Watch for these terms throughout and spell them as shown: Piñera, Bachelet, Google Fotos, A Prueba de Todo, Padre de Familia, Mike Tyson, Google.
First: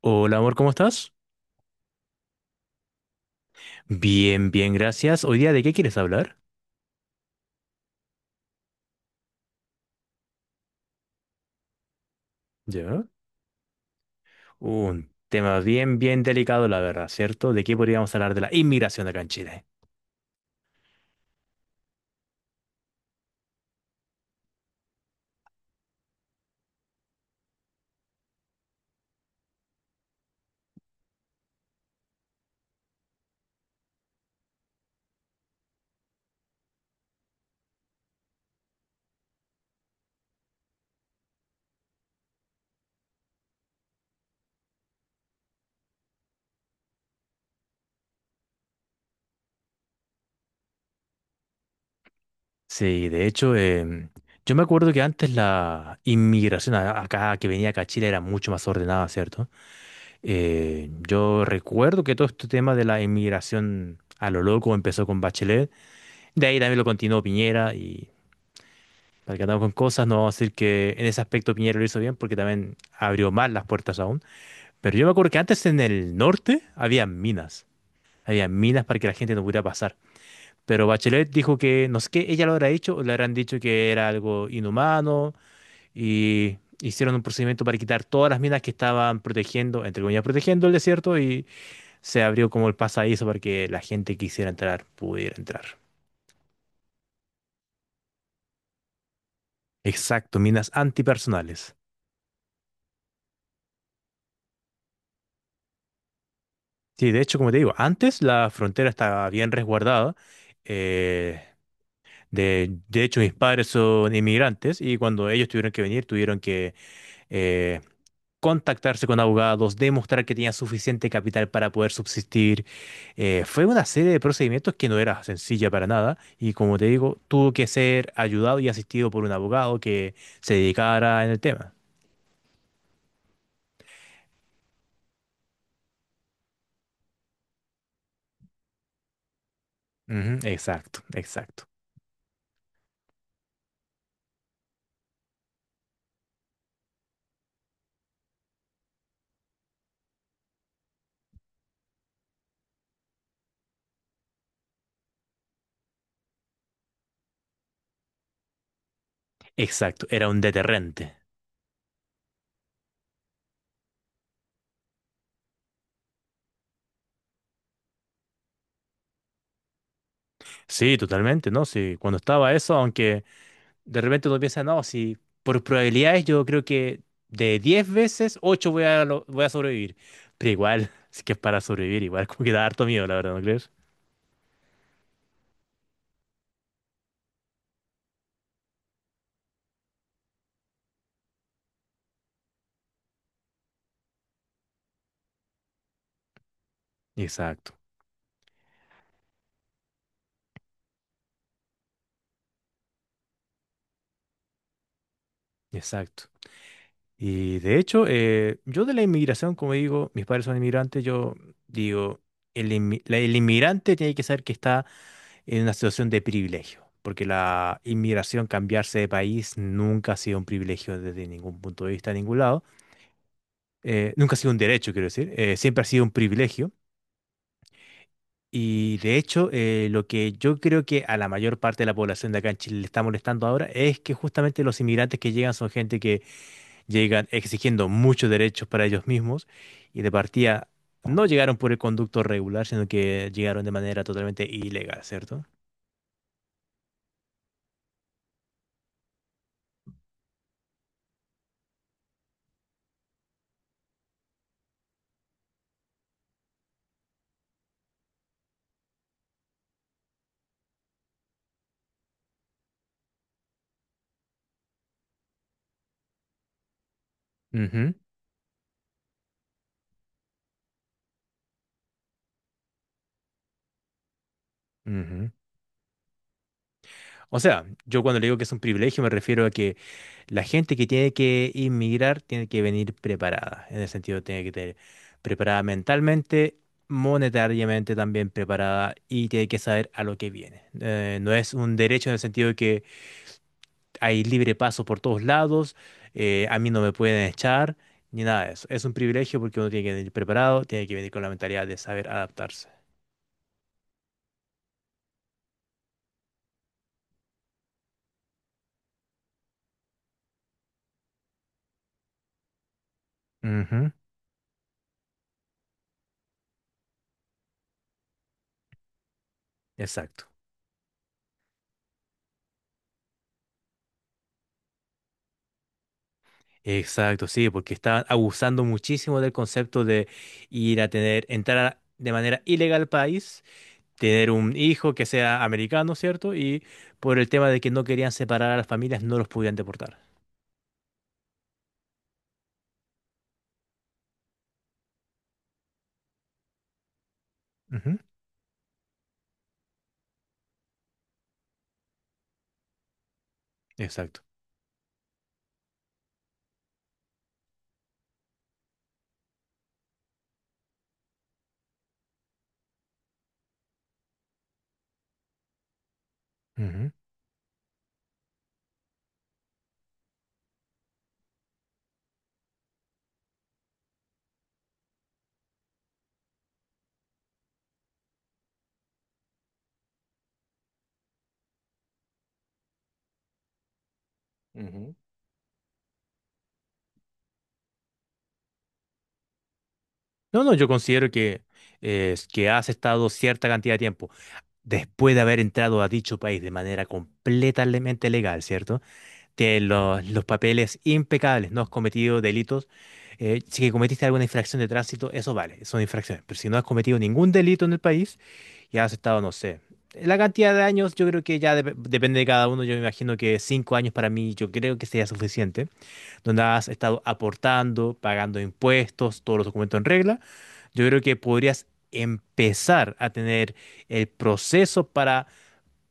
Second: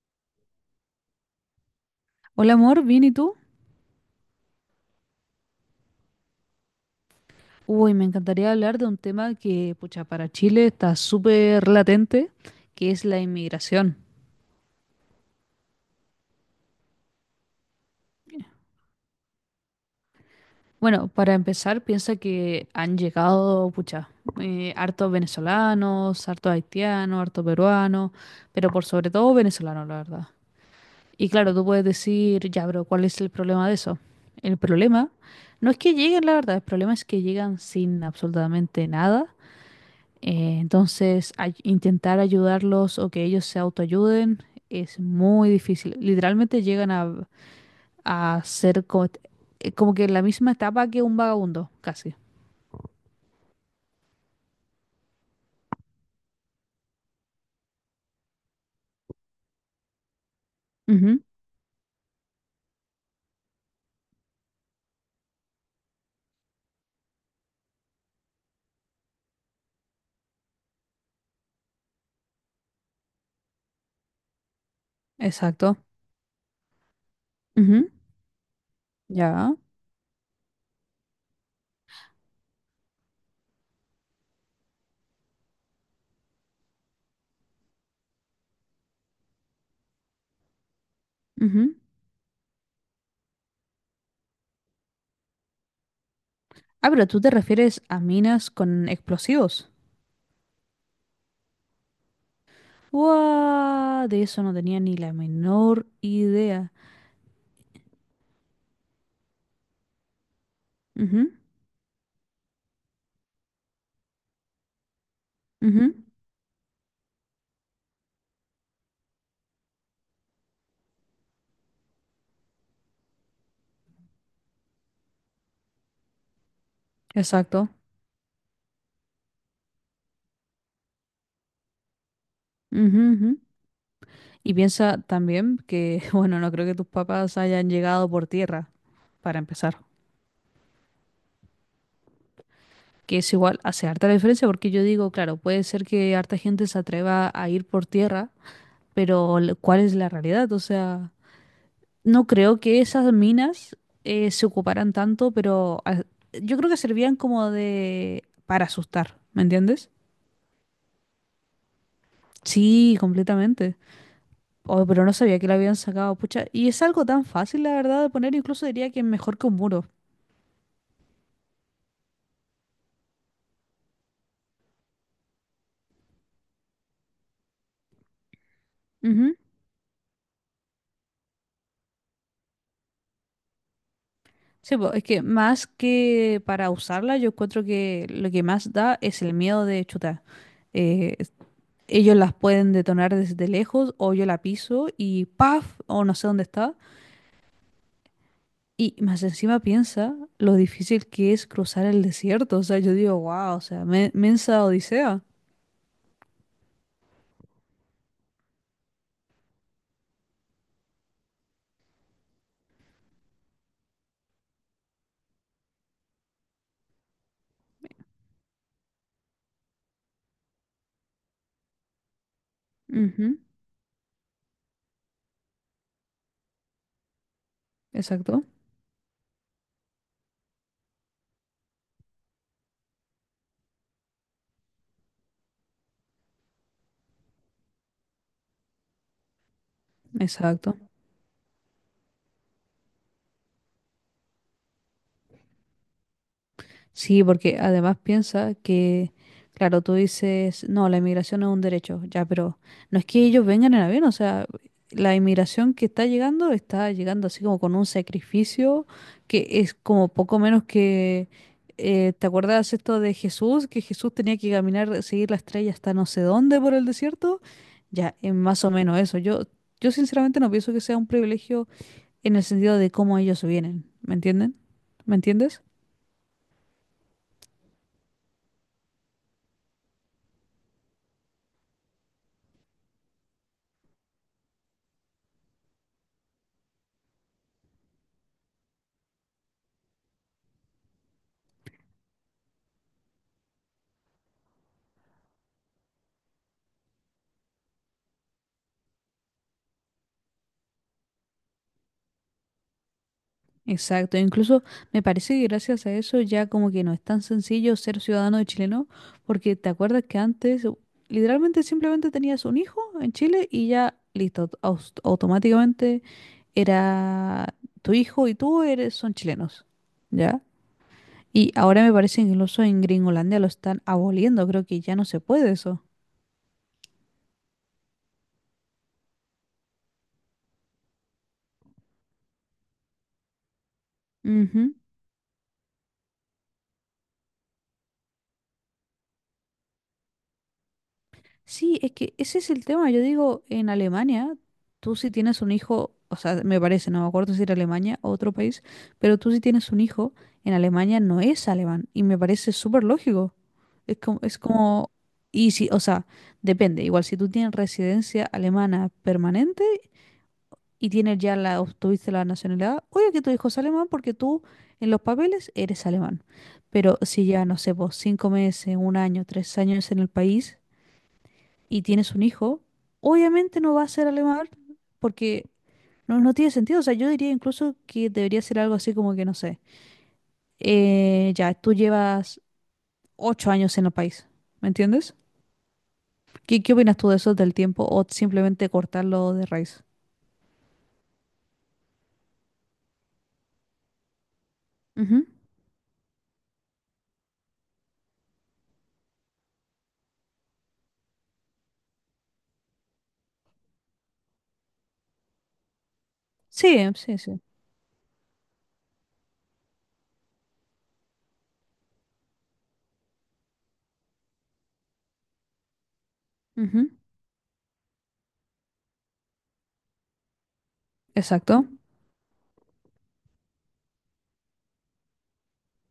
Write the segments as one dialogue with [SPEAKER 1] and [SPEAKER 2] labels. [SPEAKER 1] Hola amor, ¿cómo estás?
[SPEAKER 2] Hola amor, ¿bien y tú?
[SPEAKER 1] Bien, bien, gracias. Hoy día, ¿de qué quieres hablar?
[SPEAKER 2] Uy, me encantaría hablar de un tema que, pucha, para Chile está súper latente, que es
[SPEAKER 1] Ya.
[SPEAKER 2] la inmigración.
[SPEAKER 1] Un tema bien, bien delicado, la verdad, ¿cierto? ¿De qué podríamos hablar de la inmigración acá en Chile?
[SPEAKER 2] Bueno, para empezar, piensa que han llegado, pucha, hartos venezolanos, hartos haitianos, hartos peruanos, pero por sobre todo venezolanos, la verdad. Y claro, tú puedes decir, ya, pero ¿cuál es el problema de eso? El problema no es que lleguen, la verdad, el problema es que llegan sin absolutamente nada. Entonces, intentar ayudarlos o que ellos se autoayuden es muy difícil. Literalmente llegan a ser como, como que en la misma etapa que un vagabundo, casi.
[SPEAKER 1] Sí, de hecho, yo me acuerdo que antes la inmigración acá, que venía acá a Chile, era mucho más ordenada, ¿cierto?
[SPEAKER 2] Ujú,
[SPEAKER 1] Yo recuerdo que todo este tema de la inmigración a lo loco empezó con Bachelet, de ahí también lo continuó Piñera y... Para que andamos con cosas, no vamos a decir que en ese aspecto Piñera lo hizo bien porque también abrió más las puertas aún. Pero yo me acuerdo que antes
[SPEAKER 2] exacto.
[SPEAKER 1] en el norte había minas.
[SPEAKER 2] Ujú,
[SPEAKER 1] Había minas para que la gente no
[SPEAKER 2] ya.
[SPEAKER 1] pudiera pasar. Pero Bachelet dijo que, no sé qué, ella lo habrá hecho o le habrán dicho que era algo inhumano y hicieron un procedimiento para quitar todas las minas que estaban protegiendo, entre comillas, protegiendo el desierto y
[SPEAKER 2] Ujú.
[SPEAKER 1] se abrió como el pasadizo para que la gente que quisiera entrar pudiera entrar.
[SPEAKER 2] Ah, pero tú te refieres a minas con explosivos.
[SPEAKER 1] Exacto, minas antipersonales.
[SPEAKER 2] ¡Guau! De eso no tenía ni la menor idea.
[SPEAKER 1] Sí, de hecho, como te digo, antes la frontera estaba bien resguardada.
[SPEAKER 2] Ujú,
[SPEAKER 1] eh, de hecho, mis padres son inmigrantes y cuando ellos tuvieron que
[SPEAKER 2] ujú.
[SPEAKER 1] venir, tuvieron que eh, contactarse con abogados, demostrar que tenían suficiente capital para poder subsistir. Fue una serie de procedimientos que no era sencilla para nada y como te digo, tuvo que
[SPEAKER 2] Exacto.
[SPEAKER 1] ser ayudado y asistido por un abogado que se dedicara en el tema.
[SPEAKER 2] Ujú, ujú. Y piensa también que, bueno, no creo que tus papás hayan llegado por tierra, para empezar.
[SPEAKER 1] Ujú, exacto, exacto,
[SPEAKER 2] Que es igual, hace harta diferencia porque yo digo, claro, puede ser que harta gente se atreva a ir por tierra, pero ¿cuál es la realidad? O sea, no creo que esas minas se ocuparan tanto, pero ah, yo creo que servían como de, para asustar, ¿me entiendes?
[SPEAKER 1] exacto. Era un deterrente.
[SPEAKER 2] Sí, completamente. Oh, pero no sabía que la habían sacado, pucha. Y es algo tan fácil, la verdad, de poner, incluso diría que mejor que un muro.
[SPEAKER 1] Sí, totalmente, ¿no? Sí, cuando estaba eso, aunque... De repente uno piensa, no, si por probabilidades yo creo que de 10 veces, 8 voy a,
[SPEAKER 2] Ujú.
[SPEAKER 1] voy a sobrevivir. Pero igual, es que es para sobrevivir, igual como que da harto miedo, la verdad, ¿no crees?
[SPEAKER 2] Sí, po, es que más que para usarla, yo encuentro que lo que más da es el miedo de chutar. Eh, es- Ellos las pueden detonar desde lejos o yo la piso y ¡paf! O no sé dónde está.
[SPEAKER 1] Exacto,
[SPEAKER 2] Y más encima piensa lo difícil que es cruzar el desierto. O sea, yo digo, wow, o sea, mensa odisea.
[SPEAKER 1] exacto. Y de hecho, yo de la inmigración, como digo, mis padres son inmigrantes, yo digo, el inmigrante tiene que saber que está en una situación de privilegio, porque la inmigración, cambiarse de país, nunca ha sido un privilegio desde ningún punto de vista, de ningún lado.
[SPEAKER 2] Ujú.
[SPEAKER 1] Nunca ha sido un derecho, quiero decir, siempre ha sido un privilegio.
[SPEAKER 2] Exacto,
[SPEAKER 1] Y de hecho, lo que yo creo que a la mayor parte de la población de acá en Chile le está molestando ahora es que justamente los inmigrantes que llegan son gente que llegan exigiendo muchos derechos para ellos mismos y de partida
[SPEAKER 2] exacto.
[SPEAKER 1] no llegaron por el conducto regular, sino que llegaron de manera totalmente ilegal, cierto.
[SPEAKER 2] Sí, porque además piensa que, claro, tú dices, no, la inmigración es un derecho, ya, pero no es que ellos vengan en avión, o sea, la inmigración que está llegando así como con un sacrificio que es como poco menos que, ¿te acuerdas esto de Jesús? Que Jesús tenía que caminar, seguir la estrella hasta no sé dónde por el desierto,
[SPEAKER 1] Ujú,
[SPEAKER 2] ya, es más o menos eso. Yo sinceramente no pienso que sea un privilegio en el sentido de cómo ellos vienen, ¿me entienden? ¿Me
[SPEAKER 1] ujú.
[SPEAKER 2] entiendes?
[SPEAKER 1] O sea, yo cuando le digo que es un privilegio me refiero a que la gente que tiene que inmigrar tiene que venir preparada, en el sentido tiene que tener preparada mentalmente, monetariamente también preparada y tiene que saber a lo que viene. No es un derecho en el sentido de que hay libre paso por todos lados, a mí no me pueden echar, ni nada de eso. Es un privilegio porque uno tiene que venir preparado, tiene que venir con la mentalidad de saber adaptarse.
[SPEAKER 2] Exacto, incluso me parece que gracias a eso ya como que no es tan sencillo ser ciudadano de chileno, porque te acuerdas que antes literalmente simplemente tenías un hijo en Chile y
[SPEAKER 1] Ujú,
[SPEAKER 2] ya listo, automáticamente era tu hijo y tú eres son chilenos,
[SPEAKER 1] exacto.
[SPEAKER 2] ¿ya? Y ahora me parece que incluso en Gringolandia lo están aboliendo, creo que ya no se puede eso.
[SPEAKER 1] Exacto, sí, porque estaban abusando muchísimo del concepto de ir a tener, de manera ilegal al país, tener un
[SPEAKER 2] Ujú.
[SPEAKER 1] hijo que sea americano, ¿cierto? Y por el tema de que no querían separar a las familias, no los podían deportar.
[SPEAKER 2] Sí, es que ese es el tema. Yo digo, en Alemania, tú si tienes un hijo, o sea, me parece, no me acuerdo si era
[SPEAKER 1] Ujú,
[SPEAKER 2] Alemania o otro país, pero tú si tienes un hijo, en Alemania no es alemán. Y me parece súper lógico.
[SPEAKER 1] exacto.
[SPEAKER 2] Es como, y si, o sea, depende. Igual si tú tienes residencia alemana permanente y tienes ya la, obtuviste la nacionalidad, oye que tu hijo es alemán porque tú en los papeles eres alemán.
[SPEAKER 1] Ujú.
[SPEAKER 2] Pero si ya, no sé, vos 5 meses, un año, 3 años en el país y tienes un hijo, obviamente no va a ser alemán porque no, no tiene sentido. O sea, yo diría incluso que debería ser algo así como que, no sé, ya, tú llevas 8 años en el país, ¿me
[SPEAKER 1] Ujú.
[SPEAKER 2] entiendes? ¿Qué, qué opinas tú de eso del tiempo o simplemente cortarlo de raíz?
[SPEAKER 1] No, no, yo considero que has estado cierta cantidad de tiempo después de
[SPEAKER 2] Ujú.
[SPEAKER 1] haber entrado a dicho país de manera completamente legal, ¿cierto? Tienes los papeles impecables, no has cometido delitos. Si cometiste alguna infracción de tránsito, eso vale, son infracciones. Pero si no has
[SPEAKER 2] Sí,
[SPEAKER 1] cometido
[SPEAKER 2] sí,
[SPEAKER 1] ningún
[SPEAKER 2] sí.
[SPEAKER 1] delito en el país y has estado, no sé, la cantidad de años, yo creo que ya depende de cada uno. Yo me imagino que cinco años para mí, yo creo que sería suficiente, donde has
[SPEAKER 2] Ujú.
[SPEAKER 1] estado aportando, pagando impuestos, todos los documentos en regla. Yo creo que
[SPEAKER 2] Exacto.
[SPEAKER 1] podrías empezar a tener el proceso para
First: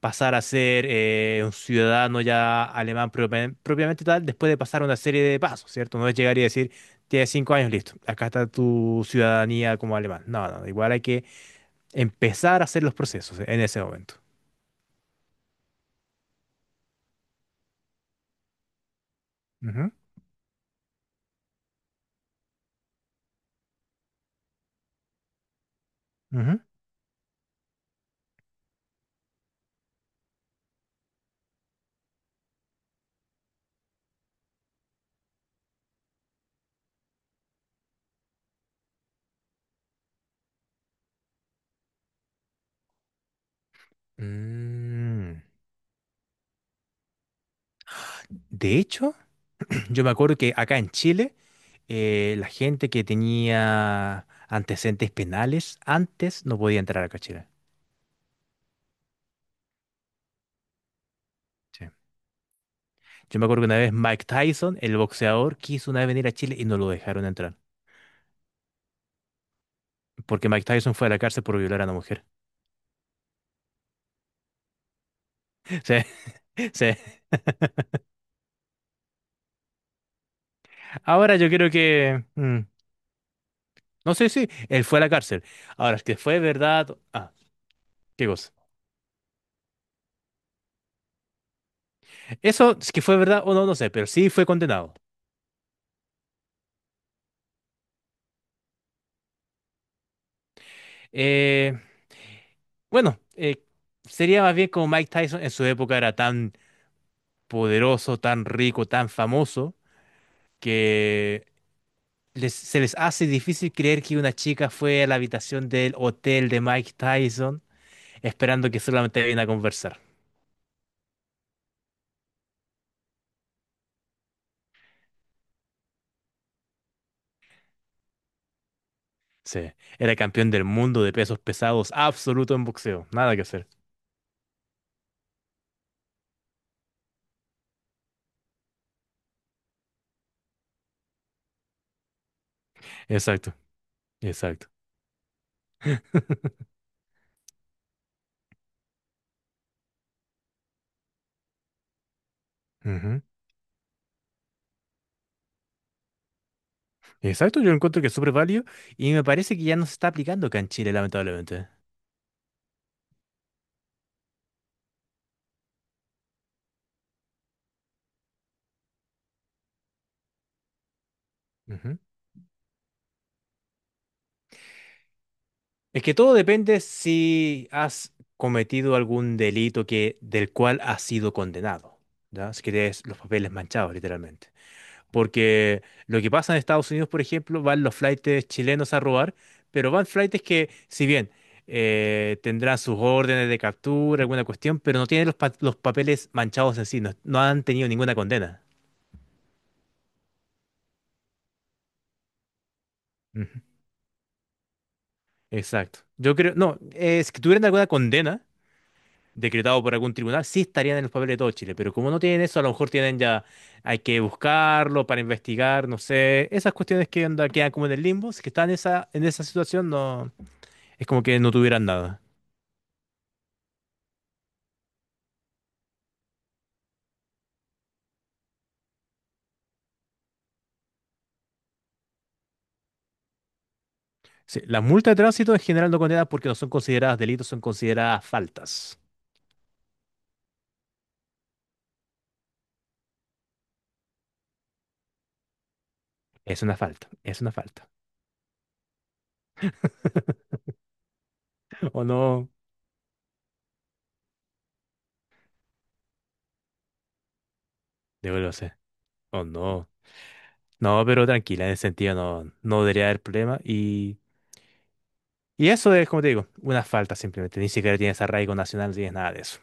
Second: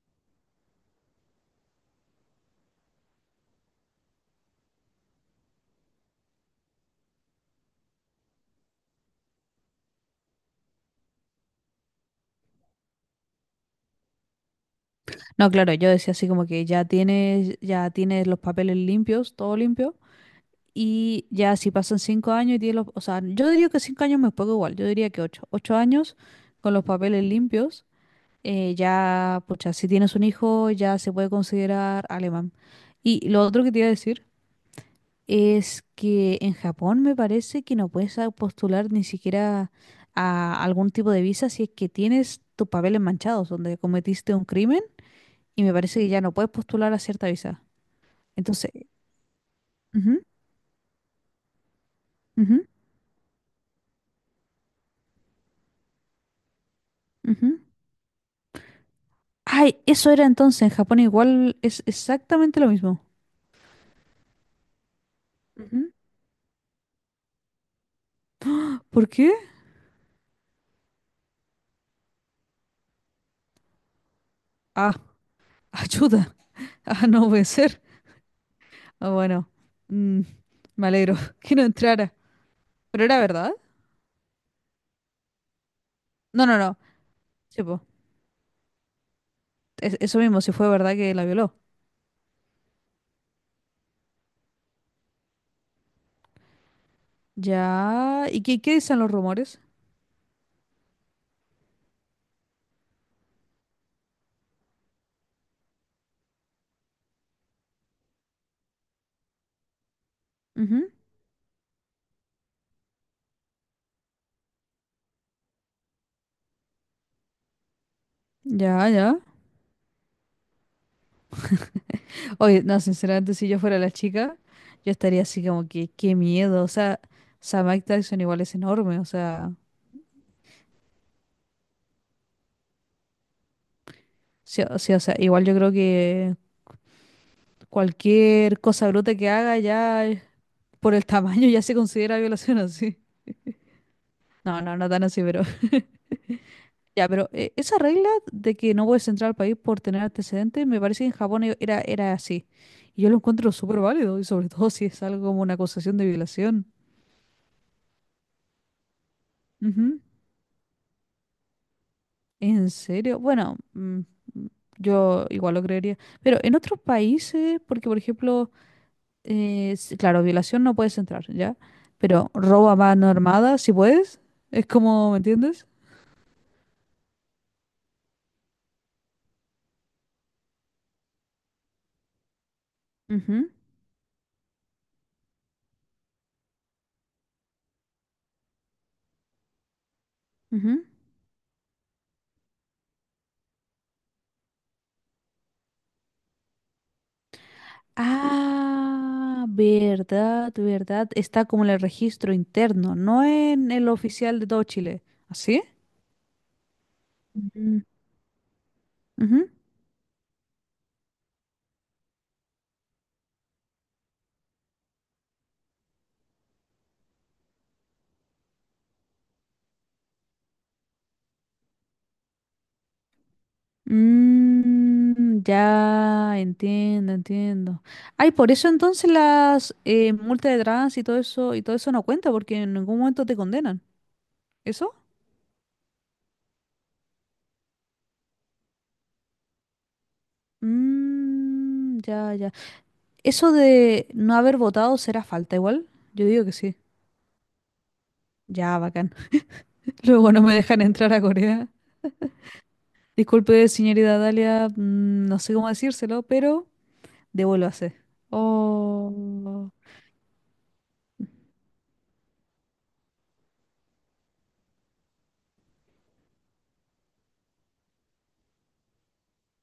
[SPEAKER 1] pasar a ser un ciudadano ya alemán propiamente, propiamente tal, después de pasar una serie de pasos, ¿cierto? No es llegar y decir, tienes cinco años, listo, acá está tu ciudadanía como alemán. No, no, igual hay que empezar a hacer los procesos en ese momento.
[SPEAKER 2] No, claro, yo decía así como que ya tienes los papeles limpios, todo
[SPEAKER 1] Ujú,
[SPEAKER 2] limpio. Y ya si pasan 5 años y tiene los, o sea, yo diría que 5 años me es igual, yo diría que ocho años
[SPEAKER 1] ujú.
[SPEAKER 2] con los papeles limpios, ya, pucha, si tienes un hijo ya se puede considerar alemán. Y lo otro que te iba a decir es que en Japón me parece que no puedes postular ni siquiera a algún tipo de visa si es que tienes tus papeles manchados, donde cometiste un crimen,
[SPEAKER 1] Mm.
[SPEAKER 2] y me parece que ya no puedes postular a cierta visa. Entonces,
[SPEAKER 1] De hecho, yo me
[SPEAKER 2] ujú,
[SPEAKER 1] acuerdo que acá en Chile, la
[SPEAKER 2] ujú,
[SPEAKER 1] gente que tenía antecedentes penales antes no podía entrar acá a Chile.
[SPEAKER 2] ujú. Ay, eso era entonces. En Japón igual es
[SPEAKER 1] Sí.
[SPEAKER 2] exactamente lo mismo.
[SPEAKER 1] Yo me acuerdo que una vez Mike Tyson, el boxeador, quiso
[SPEAKER 2] Ujú.
[SPEAKER 1] una vez venir a Chile y no lo dejaron entrar.
[SPEAKER 2] ¿Por qué?
[SPEAKER 1] Porque Mike Tyson fue a la cárcel por violar a una mujer.
[SPEAKER 2] Ah,
[SPEAKER 1] Sí,
[SPEAKER 2] ayuda. Ah,
[SPEAKER 1] sí.
[SPEAKER 2] no puede ser. Ah, bueno. Mm, Me alegro
[SPEAKER 1] Ahora yo
[SPEAKER 2] que no
[SPEAKER 1] creo
[SPEAKER 2] entrara.
[SPEAKER 1] que... mm,
[SPEAKER 2] ¿Pero era verdad?
[SPEAKER 1] no sé si él fue a la cárcel. Ahora, es que fue
[SPEAKER 2] No, no, no.
[SPEAKER 1] verdad... Ah,
[SPEAKER 2] Sí, po.
[SPEAKER 1] qué cosa.
[SPEAKER 2] Eso mismo, si fue verdad que la violó.
[SPEAKER 1] Eso, es que fue verdad o no, no sé, pero sí fue condenado.
[SPEAKER 2] Ya. ¿Y qué dicen los rumores?
[SPEAKER 1] Eh, bueno, eh, Sería más bien como Mike Tyson en su época era tan poderoso, tan rico, tan famoso,
[SPEAKER 2] Ujú.
[SPEAKER 1] que se les hace difícil creer que una chica fue a la habitación del hotel de Mike Tyson esperando que
[SPEAKER 2] Ya, ya.
[SPEAKER 1] solamente viniera a conversar.
[SPEAKER 2] Oye, no, sinceramente, si yo fuera la chica, yo estaría así como que, qué miedo. O sea, Mike Tyson igual es enorme. O sea,
[SPEAKER 1] Sí, era campeón del mundo de pesos pesados, absoluto en boxeo, nada que hacer.
[SPEAKER 2] sí, o sea, igual yo creo que. Cualquier cosa bruta que haga ya por el tamaño ya se considera violación así.
[SPEAKER 1] Exacto,
[SPEAKER 2] No,
[SPEAKER 1] exacto.
[SPEAKER 2] no, no tan así, pero ya, pero esa regla de que no puedes entrar al país por tener antecedentes, me parece que en Japón era así. Y yo lo
[SPEAKER 1] Ujú.
[SPEAKER 2] encuentro súper válido, y sobre todo si es algo como una acusación de violación.
[SPEAKER 1] Exacto, yo encuentro que es súper válido y me parece que ya no se
[SPEAKER 2] Ujú.
[SPEAKER 1] está aplicando acá en Chile, lamentablemente.
[SPEAKER 2] ¿En serio? Bueno, mm, yo igual lo creería. Pero en otros países, porque por ejemplo, claro, violación no puedes entrar, ¿ya?
[SPEAKER 1] Ujú.
[SPEAKER 2] Pero robo a mano armada, si puedes. Es como, ¿me entiendes?
[SPEAKER 1] Es que todo depende si has cometido algún delito que, del cual has sido condenado, ¿ya? Si que tienes los
[SPEAKER 2] Ujú,
[SPEAKER 1] papeles manchados, literalmente. Porque lo que pasa en Estados Unidos, por ejemplo, van los flaites chilenos a robar, pero van flaites que,
[SPEAKER 2] ujú.
[SPEAKER 1] si bien tendrán sus órdenes de captura, alguna cuestión, pero no tienen los, los papeles manchados en sí, no, no han tenido ninguna condena.
[SPEAKER 2] Ah, verdad, verdad. Está como en el registro interno, no
[SPEAKER 1] Ujú.
[SPEAKER 2] en el oficial de todo Chile. ¿Así?
[SPEAKER 1] Exacto. Yo creo, no, si tuvieran
[SPEAKER 2] Ujú,
[SPEAKER 1] alguna condena
[SPEAKER 2] ujú.
[SPEAKER 1] decretado por algún tribunal, sí estarían en los papeles de todo Chile, pero como no tienen eso, a lo mejor tienen ya, hay que buscarlo para investigar, no sé, esas cuestiones que onda, quedan como en el limbo, si que están en esa situación, no, es como que no tuvieran nada.
[SPEAKER 2] Mm, ya entiendo, entiendo. Ay, por eso entonces las multas de trans y todo eso no cuenta porque en ningún momento te condenan.
[SPEAKER 1] Sí, las
[SPEAKER 2] ¿Eso?
[SPEAKER 1] multas de tránsito en general no condenan porque no son consideradas delitos, son consideradas faltas.
[SPEAKER 2] Mm, ya, ya. ¿Eso de no haber votado será falta igual? Yo digo que
[SPEAKER 1] Es
[SPEAKER 2] sí.
[SPEAKER 1] una falta, es una falta.
[SPEAKER 2] Ya, bacán. Luego no me dejan entrar a Corea.
[SPEAKER 1] O no,
[SPEAKER 2] Disculpe, señorita Dalia, mm, no sé cómo decírselo, pero devuelvo a hacer.
[SPEAKER 1] debo lo sé.
[SPEAKER 2] Oh.
[SPEAKER 1] O no. No, pero tranquila, en ese sentido no, no debería haber problema. Y eso es, como te digo, una falta simplemente. Ni siquiera tienes arraigo nacional, no tienes nada de eso.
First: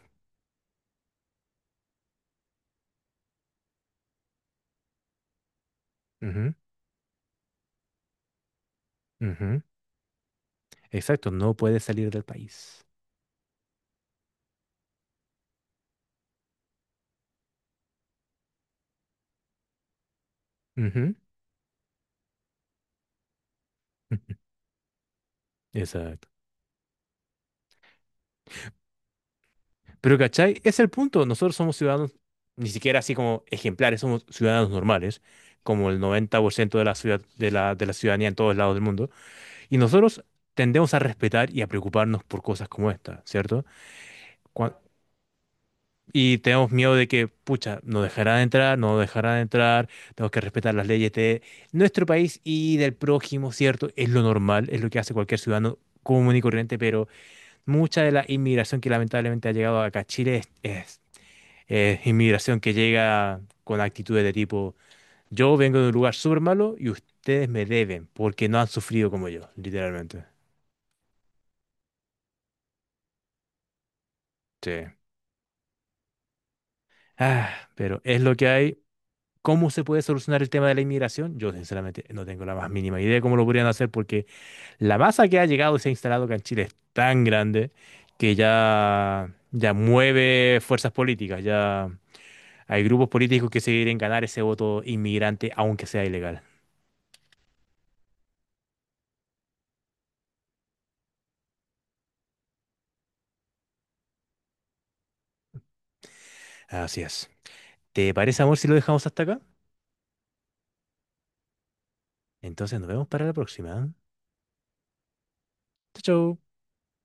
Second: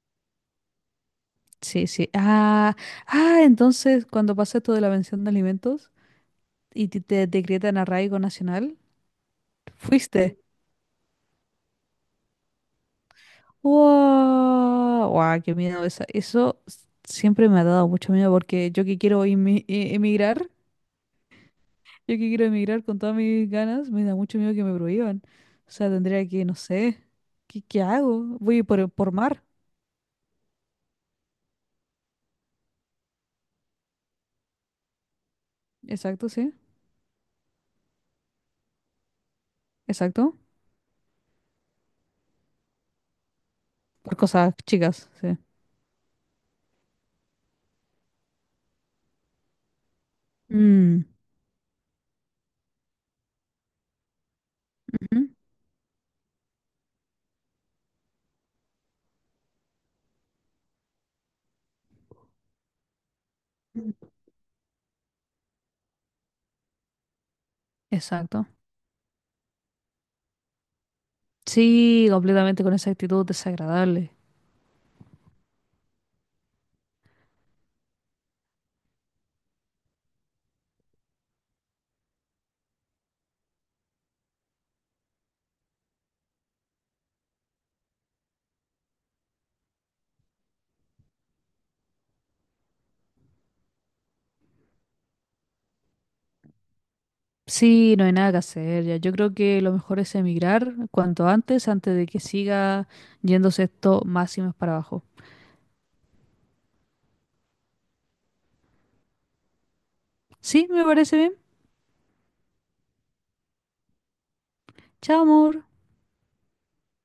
[SPEAKER 2] Sí, sí. Ah, ah, entonces cuando pasa esto de la pensión de alimentos
[SPEAKER 1] Ujú,
[SPEAKER 2] y te decretan arraigo nacional,
[SPEAKER 1] ujú.
[SPEAKER 2] fuiste.
[SPEAKER 1] Exacto, no puedes salir del país.
[SPEAKER 2] ¡Wow! ¡Wow! ¡Qué miedo! Eso siempre me ha dado mucho miedo porque yo que quiero emigrar.
[SPEAKER 1] Ujú,
[SPEAKER 2] Yo que quiero emigrar con todas mis ganas, me da
[SPEAKER 1] ujú.
[SPEAKER 2] mucho miedo que me prohíban. O sea, tendría
[SPEAKER 1] Exacto.
[SPEAKER 2] que, no sé, ¿qué hago? Voy por mar.
[SPEAKER 1] Pero, ¿cachai? Es el punto. Nosotros somos ciudadanos, ni siquiera así como ejemplares, somos ciudadanos normales, como el
[SPEAKER 2] Exacto, sí.
[SPEAKER 1] 90% de la ciudad, de la ciudadanía en todos lados del mundo. Y nosotros
[SPEAKER 2] Exacto.
[SPEAKER 1] tendemos a respetar y a preocuparnos por cosas como esta, ¿cierto?
[SPEAKER 2] Por cosas
[SPEAKER 1] Cuan-
[SPEAKER 2] chicas, sí.
[SPEAKER 1] y tenemos miedo de que, pucha, no dejará de entrar, no dejará de entrar, tenemos que respetar las
[SPEAKER 2] Mm,
[SPEAKER 1] leyes de nuestro país y del prójimo, ¿cierto? Es lo normal, es lo que hace cualquier ciudadano común y corriente, pero mucha de la inmigración que lamentablemente ha llegado acá a Chile es, inmigración que llega con
[SPEAKER 2] ujú.
[SPEAKER 1] actitudes de tipo, yo vengo de un lugar súper malo y ustedes me deben
[SPEAKER 2] Exacto.
[SPEAKER 1] porque no han sufrido como yo, literalmente.
[SPEAKER 2] Sí, completamente con esa actitud desagradable.
[SPEAKER 1] Sí. Ah, pero es lo que hay. ¿Cómo se puede solucionar el tema de la inmigración? Yo sinceramente no tengo la más mínima idea de cómo lo podrían hacer porque la masa que ha llegado y se ha instalado acá en Chile es tan grande que ya, ya mueve fuerzas políticas, ya hay grupos políticos que se quieren ganar ese voto inmigrante aunque sea ilegal.
[SPEAKER 2] Sí, no hay nada que hacer ya. Yo creo que lo mejor es emigrar cuanto antes, antes de que siga yéndose esto más y más para abajo.
[SPEAKER 1] Así es. ¿Te parece, amor, si lo dejamos hasta acá?
[SPEAKER 2] Sí, me parece bien.
[SPEAKER 1] Entonces nos vemos para la próxima.
[SPEAKER 2] Chao, amor.
[SPEAKER 1] Chau, chau.